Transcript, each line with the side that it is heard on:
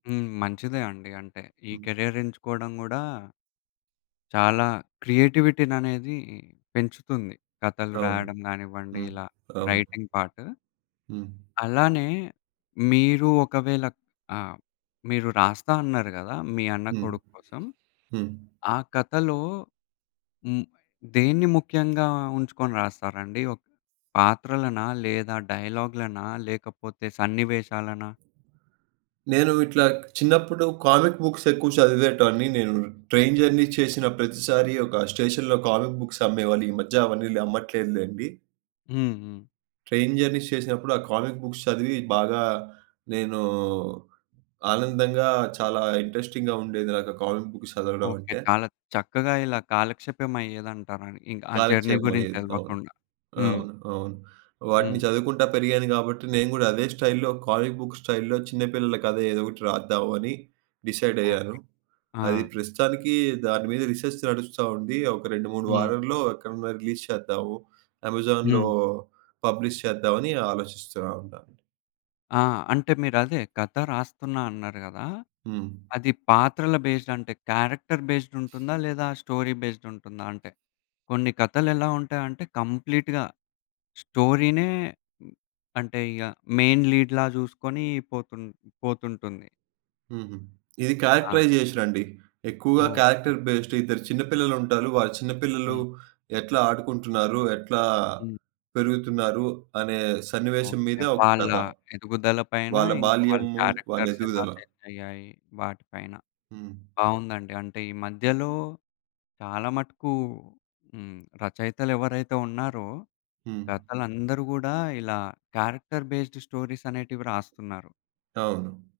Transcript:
left: హ్మ్. మంచిదే అండి. అంటే ఈ
right: హ్మ్.
left: కెరియర్ ఎంచుకోవడం గూడా... చాలా క్రియేటివిటీననేది పెంచుతుంది. కథలు
right: అవును.
left: రాయడం గానివ్వండి
right: హ్మ్.
left: ఇలా
right: అవును.
left: Writing part.
right: హ్మ్.
left: అలానే మీరు ఒకవేళ ఆహ్, మీరు రాస్తా అన్నారు గదా! మీ అన్న
right: హ్మ్.
left: కొడుక్కొసం.
right: హ్మ్.
left: ఆ కథలో హ్మ్. దేన్ని ముఖ్యంగా ఉంచుకొని రాస్తారండి. ఒక పాత్రలనా లేదా డైలాగ్‌లనా లేకపోతే సన్నివేశాలనా?
right: నేను ఇట్లా చిన్నప్పుడు కామిక్ బుక్స్ ఎక్కువ చదివేటోన్ని నేను. ట్రైన్ జర్నీ చేసిన ప్రతిసారి ఒక స్టేషన్‌లో కామిక్ బుక్స్ అమ్మేవాళ్లీ మధ్య అవన్నీ అమ్మట్లేదు లెండి.
left: హ్మ్. హ్మ్.
right: ట్రైన్ జర్నీస్ చేసినప్పుడు ఆ కామిక్ బుక్స్ చదివి బాగా నేను ఆనందంగా చాలా ఇంట్రెస్టింగ్‌గా ఉండేది. నాకు ఆ కామిక్ బుక్స్ చదవడం
left: ఓకే.
right: అంటే.
left: చాలా చక్కగా ఇలా కాలక్షేపం అయ్యేదంటారండి. ఇంక ఆ జర్నీ
right: కాలక్షేపం
left: గురించి
right: అయ్యేది. అవును.
left: తెలవకుండా. హ్మ్.
right: అవును. అవును. వాటిని
left: హ్మ్.
right: చదువుకుంటా పెరిగాను గాబట్టి నేను గూడా అదే స్టైల్‌లో కాలేజ్ బుక్ స్టైల్‌లో చిన్న పిల్లల కథ ఏదో ఒకటి రాద్దాం అని డిసైడ్ అయ్యాను.
left: ఓకే.
right: అది
left: ఆ!
right: ప్రస్తుతానికి దాని మీద రిసెర్చ్ నడుస్తావుంది. ఒక 2, 3
left: హ్మ్.
right: వారాల్లో ఎక్కడన్నా రిలీజ్ చేద్దాము అమెజాన్‌లో
left: హ్మ్.
right: పబ్లిష్ చేద్దామని ఆలోచిస్తున్నా అంత.
left: ఆ! అంటే మీరదే కథ రాస్తున్నా అన్నారు గదా!
right: హ్మ్.
left: అది పాత్రల బేస్డ్ అంటే క్యారెక్టర్ బేస్డ్ ఉంటుందా లేదా స్టోరీ బేస్డ్ ఉంటుందా? అంటే కొన్ని కథలు ఎలా ఉంటాయంటే కంప్లీట్‌గా స్టోరీ‌నే. అంటే ఇగ మెయిన్ లీడ్‌లా జూసుకొని పోతుం పోతుంటుంది.
right: హుహు. ఇది
left: ఆ!
right: క్యారెక్టరైజేషన్ అండి ఎక్కువగా
left: ఓకే.
right: క్యారెక్టర్ బేస్డ్ ఇద్దరు చిన్న పిల్లలుంటారు. వారు చిన్న పిల్లలు
left: హ్మ్.
right: ఎట్లా ఆడుకుంటున్నారు, ఎట్లా
left: హ్మ్.
right: పెరుగుతున్నారు అనే సన్నివేశం
left: ఓకే.
right: మీద ఒక
left: వాళ్ళ
right: కథ.
left: ఎదుగుదల పైన
right: వాళ్ళ
left: ఇంకా వాళ్ళ
right: బాల్యము. వాళ్ళ
left: క్యారెక్టర్స్ ఎలా
right: ఎదుగుదల.
left: చేంజ్ అయ్యాయి వాటి పైన.
right: హ్మ్.
left: బావుందండి. అంటే ఈ మధ్యలో చాలా మటుకు హ్మ్. రచయితలెవరైతే ఉన్నారో
right: హ్మ్.
left: రతలందరూ గూడా ఇలా క్యారెక్టర్ బేస్డ్ స్టోరీస్ అనేటివి రాస్తున్నారు.
right: అవును.